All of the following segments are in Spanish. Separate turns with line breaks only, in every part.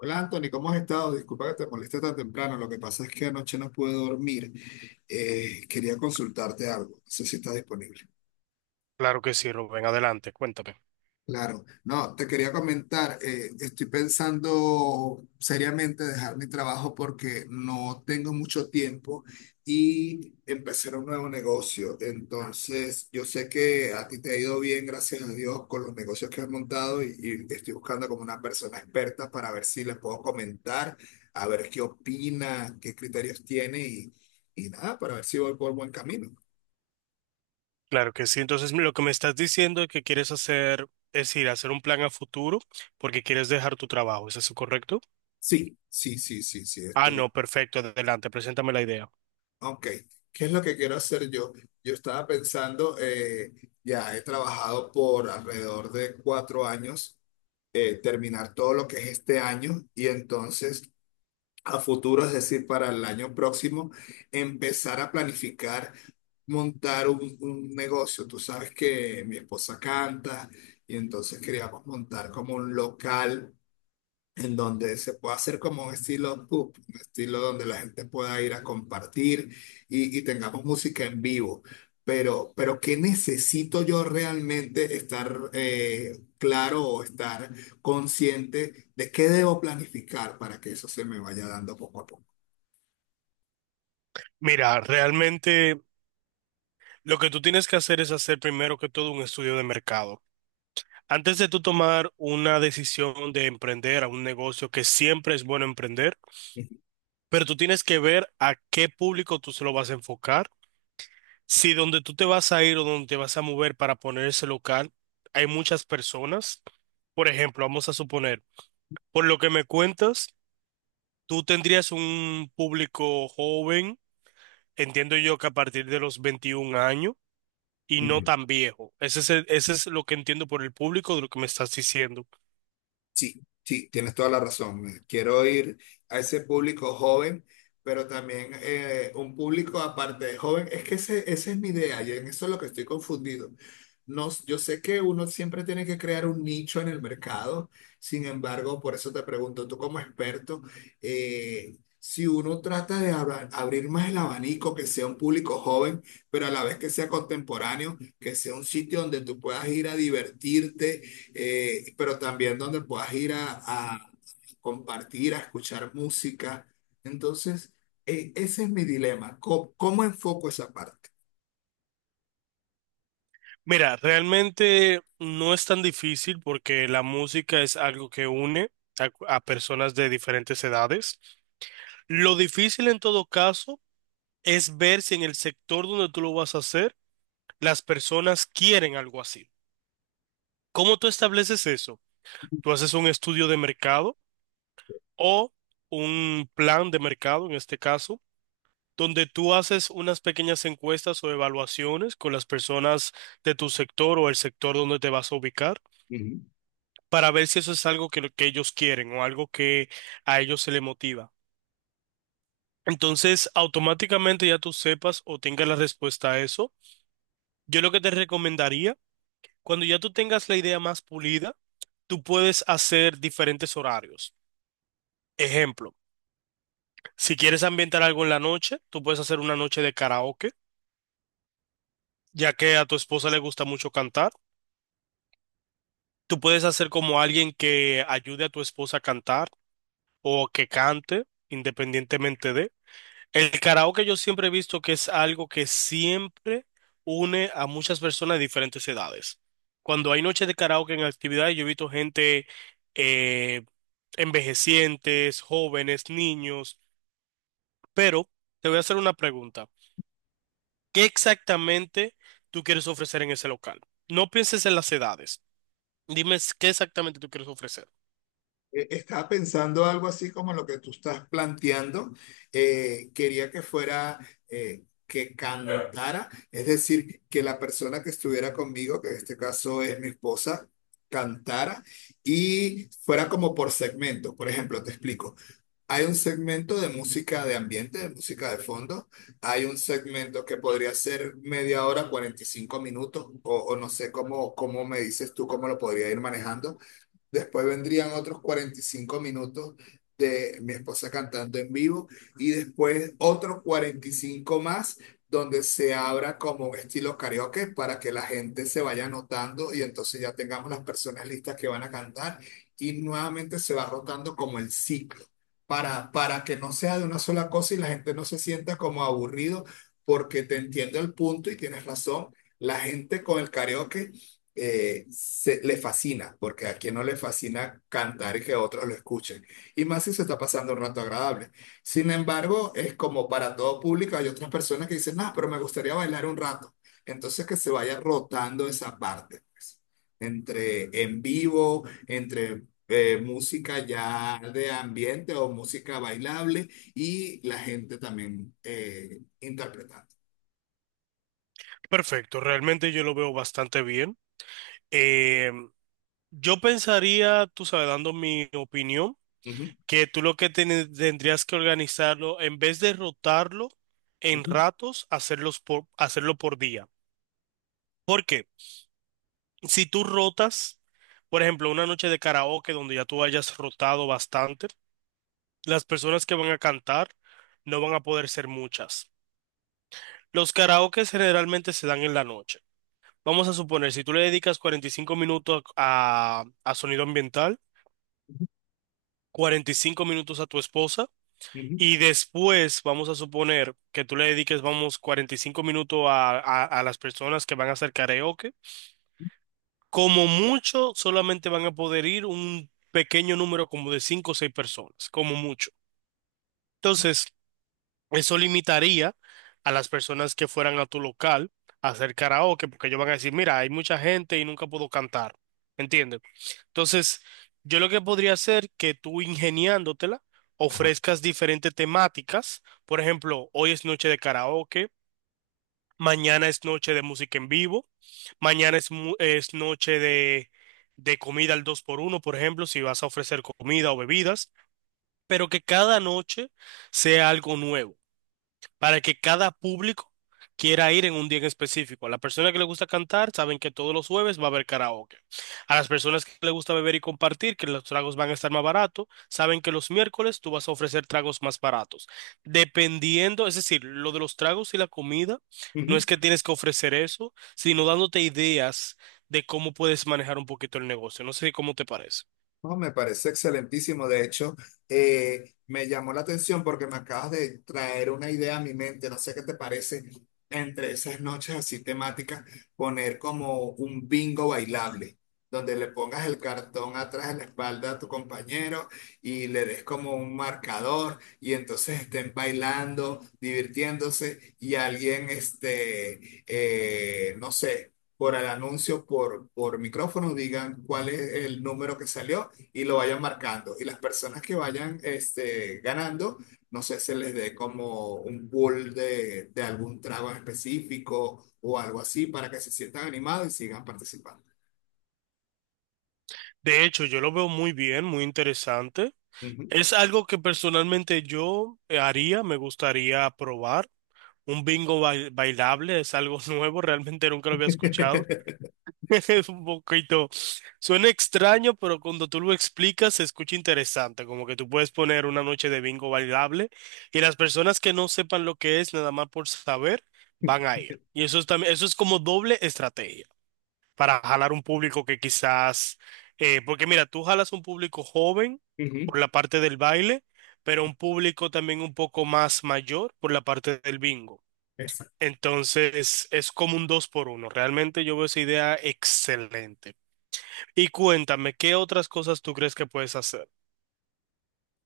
Hola Anthony, ¿cómo has estado? Disculpa que te moleste tan temprano. Lo que pasa es que anoche no pude dormir. Quería consultarte algo. No sé si estás disponible.
Claro que sí, Rubén, adelante, cuéntame.
Claro, no, te quería comentar, estoy pensando seriamente dejar mi trabajo porque no tengo mucho tiempo y empezar un nuevo negocio. Entonces, yo sé que a ti te ha ido bien, gracias a Dios, con los negocios que has montado y estoy buscando como una persona experta para ver si les puedo comentar, a ver qué opina, qué criterios tiene y nada, para ver si voy por buen camino.
Claro que sí, entonces lo que me estás diciendo es que quieres hacer, es decir, hacer un plan a futuro porque quieres dejar tu trabajo, ¿es eso correcto?
Sí, sí, sí, sí, sí,
Ah,
estoy.
no, perfecto, adelante, preséntame la idea.
Ok, ¿qué es lo que quiero hacer yo? Yo estaba pensando, ya he trabajado por alrededor de 4 años, terminar todo lo que es este año y entonces a futuro, es decir, para el año próximo, empezar a planificar montar un negocio. Tú sabes que mi esposa canta y entonces queríamos montar como un local en donde se pueda hacer como un estilo pub, un estilo donde la gente pueda ir a compartir y tengamos música en vivo. Pero ¿qué necesito yo realmente estar claro o estar consciente de qué debo planificar para que eso se me vaya dando poco a poco?
Mira, realmente lo que tú tienes que hacer es hacer primero que todo un estudio de mercado. Antes de tú tomar una decisión de emprender a un negocio que siempre es bueno emprender, pero tú tienes que ver a qué público tú se lo vas a enfocar. Si donde tú te vas a ir o donde te vas a mover para poner ese local, hay muchas personas. Por ejemplo, vamos a suponer, por lo que me cuentas, tú tendrías un público joven, entiendo yo que a partir de los 21 años y no
Ujú.
tan viejo. Ese es lo que entiendo por el público de lo que me estás diciendo.
Sí, sí, tienes toda la razón. Quiero ir a ese público joven, pero también un público aparte de joven. Es que ese, esa es mi idea y en eso es lo que estoy confundido. No, yo sé que uno siempre tiene que crear un nicho en el mercado, sin embargo, por eso te pregunto, tú como experto, si uno trata de abrir más el abanico, que sea un público joven, pero a la vez que sea contemporáneo, que sea un sitio donde tú puedas ir a divertirte pero también donde puedas ir a, a compartir, a escuchar música. Entonces, ese es mi dilema. ¿¿Cómo enfoco esa parte?
Mira, realmente no es tan difícil porque la música es algo que une a, a personas de diferentes edades. Lo difícil en todo caso es ver si en el sector donde tú lo vas a hacer, las personas quieren algo así. ¿Cómo tú estableces eso? Tú haces un estudio de mercado o un plan de mercado, en este caso, donde tú haces unas pequeñas encuestas o evaluaciones con las personas de tu sector o el sector donde te vas a ubicar
Ujú.
para ver si eso es algo que ellos quieren o algo que a ellos se les motiva. Entonces, automáticamente ya tú sepas o tengas la respuesta a eso. Yo lo que te recomendaría, cuando ya tú tengas la idea más pulida, tú puedes hacer diferentes horarios. Ejemplo, si quieres ambientar algo en la noche, tú puedes hacer una noche de karaoke, ya que a tu esposa le gusta mucho cantar. Tú puedes hacer como alguien que ayude a tu esposa a cantar o que cante, independientemente de. El karaoke yo siempre he visto que es algo que siempre une a muchas personas de diferentes edades. Cuando hay noches de karaoke en actividades, yo he visto gente eh, envejecientes, jóvenes, niños, pero te voy a hacer una pregunta. ¿Qué exactamente tú quieres ofrecer en ese local? No pienses en las edades. Qué exactamente tú quieres ofrecer.
Estaba pensando algo así como lo que tú estás planteando. Quería que fuera que cantara, es decir, que la persona que estuviera conmigo, que en este caso es mi esposa, cantara y fuera como por segmento. Por ejemplo, te explico. Hay un segmento de música de ambiente, de música de fondo. Hay un segmento que podría ser media hora, 45 minutos, o no sé cómo me dices tú, cómo lo podría ir manejando. Después vendrían otros 45 minutos de mi esposa cantando en vivo y después otros 45 más donde se abra como estilo karaoke para que la gente se vaya anotando y entonces ya tengamos las personas listas que van a cantar y nuevamente se va rotando como el ciclo para que no sea de una sola cosa y la gente no se sienta como aburrido porque te entiendo el punto y tienes razón. La gente con el karaoke le fascina, porque a quien no le fascina cantar y que otros lo escuchen, y más si se está pasando un rato agradable. Sin embargo, es como para todo público, hay otras personas que dicen, no, pero me gustaría bailar un rato. Entonces que se vaya rotando esa parte, pues, entre en vivo, entre música ya de ambiente o música bailable y la gente también interpretando.
Perfecto, realmente yo lo veo bastante bien. Eh, yo pensaría, tú sabes, dando mi opinión,
Ujú,
que tú lo que tendrías que organizarlo, en vez de rotarlo en
ujú,
ratos, hacerlo por día. Porque si tú rotas, por ejemplo, una noche de karaoke donde ya tú hayas rotado bastante, las personas que van a cantar no van a poder ser muchas. Los karaokes generalmente se dan en la noche. Vamos a suponer, si tú le dedicas 45 minutos a, sonido ambiental,
ujú,
45 minutos a tu esposa,
ujú,
y después vamos a suponer que tú le dediques, vamos, 45 minutos a las personas que van a hacer karaoke. Como mucho, solamente van a poder ir un pequeño número como de 5 o 6 personas, como mucho. Entonces, eso limitaría a las personas que fueran a tu local a hacer karaoke, porque ellos van a decir, mira, hay mucha gente y nunca puedo cantar. ¿Entiendes? Entonces, yo lo que podría hacer que tú ingeniándotela
ajá,
ofrezcas diferentes temáticas. Por ejemplo, hoy es noche de karaoke, mañana es noche de música en vivo, es noche de comida al dos por uno, por ejemplo, si vas a ofrecer comida o bebidas, pero que cada noche sea algo nuevo para que cada público quiera ir en un día en específico. A la persona que le gusta cantar, saben que todos los jueves va a haber karaoke. A las personas que le gusta beber y compartir, que los tragos van a estar más baratos, saben que los miércoles tú vas a ofrecer tragos más baratos. Dependiendo, es decir, lo de los tragos y la comida, no
ujú.
es que tienes que ofrecer eso, sino dándote ideas de cómo puedes manejar un poquito el negocio. No sé cómo te parece.
No, me parece excelentísimo. De hecho, me llamó la atención porque me acabas de traer una idea a mi mente. No sé qué te parece entre esas noches así temáticas, poner como un bingo bailable, donde le pongas el cartón atrás de la espalda a tu compañero y le des como un marcador y entonces estén bailando, divirtiéndose y alguien, este, no sé. Por el anuncio, por micrófono, digan cuál es el número que salió y lo vayan marcando. Y las personas que vayan este, ganando, no sé, se les dé como un pool de algún trago en específico o algo así para que se sientan animados y sigan participando.
De hecho, yo lo veo muy bien, muy interesante.
Ujú.
Es algo que personalmente yo haría, me gustaría probar. Un bailable es algo nuevo, realmente nunca lo había escuchado. Es un poquito, suena extraño, pero cuando tú lo explicas se escucha interesante, como que tú puedes poner una noche de bingo bailable y las personas que no sepan lo que es, nada más por saber, van a ir. Y eso es también, eso es como doble estrategia para jalar un público que porque mira, tú jalas un público joven
Ujú.
por la parte del baile, pero un público también un poco más mayor por la parte del bingo.
Exacto.
Entonces es como un dos por uno. Realmente yo veo esa idea excelente. Y cuéntame, ¿qué otras cosas tú crees que puedes hacer?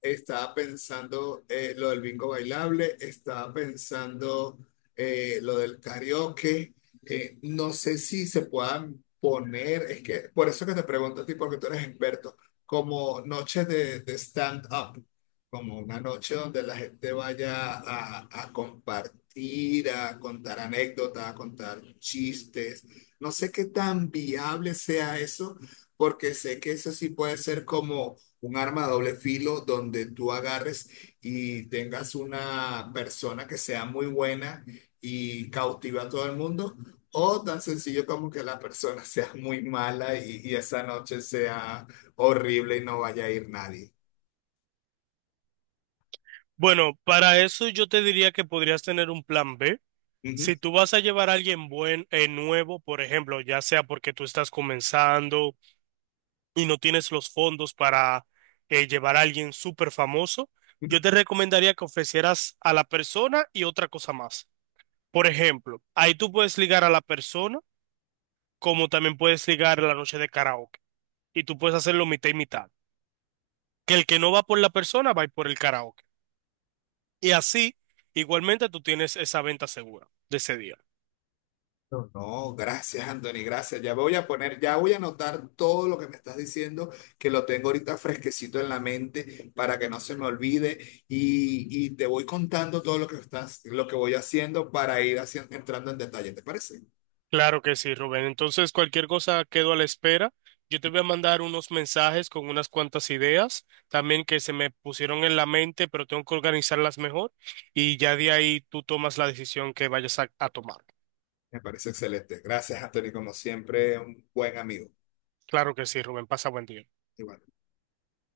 Estaba pensando lo del bingo bailable, estaba pensando lo del karaoke. No sé si se puedan poner, es que por eso que te pregunto a ti, porque tú eres experto, como noches de, stand-up, como una noche donde la gente vaya a, compartir, a contar anécdotas, a contar chistes. No sé qué tan viable sea eso, porque sé que eso sí puede ser como un arma de doble filo donde tú agarres y tengas una persona que sea muy buena y cautiva a todo el mundo, o tan sencillo como que la persona sea muy mala y esa noche sea horrible y no vaya a ir nadie.
Bueno, para eso yo te diría que podrías tener un plan B. Si tú vas a llevar a nuevo, por ejemplo, ya sea porque tú estás comenzando, y no tienes los fondos para llevar a alguien súper famoso,
Ujú.
yo te recomendaría que ofrecieras a la persona y otra cosa más. Por ejemplo, ahí tú puedes ligar a la persona, como también puedes ligar la noche de karaoke. Y tú puedes hacerlo mitad y mitad. Que el que no va por la persona va a ir por el karaoke. Y así, igualmente, tú tienes esa venta segura de ese día.
No, no, gracias, Anthony, gracias. Ya voy a poner, ya voy a anotar todo lo que me estás diciendo, que lo tengo ahorita fresquecito en la mente para que no se me olvide y te voy contando todo lo que estás, lo que voy haciendo para ir haciendo, entrando en detalle, ¿te parece?
Claro que sí, Rubén. Entonces, cualquier cosa quedo a la espera. Yo te voy a mandar unos mensajes con unas cuantas ideas también que se me pusieron en la mente, pero tengo que organizarlas mejor y ya de ahí tú tomas la decisión que vayas a tomar.
Me parece excelente. Gracias, Anthony, como siempre, un buen amigo.
Claro que sí, Rubén. Pasa buen día.
Igual.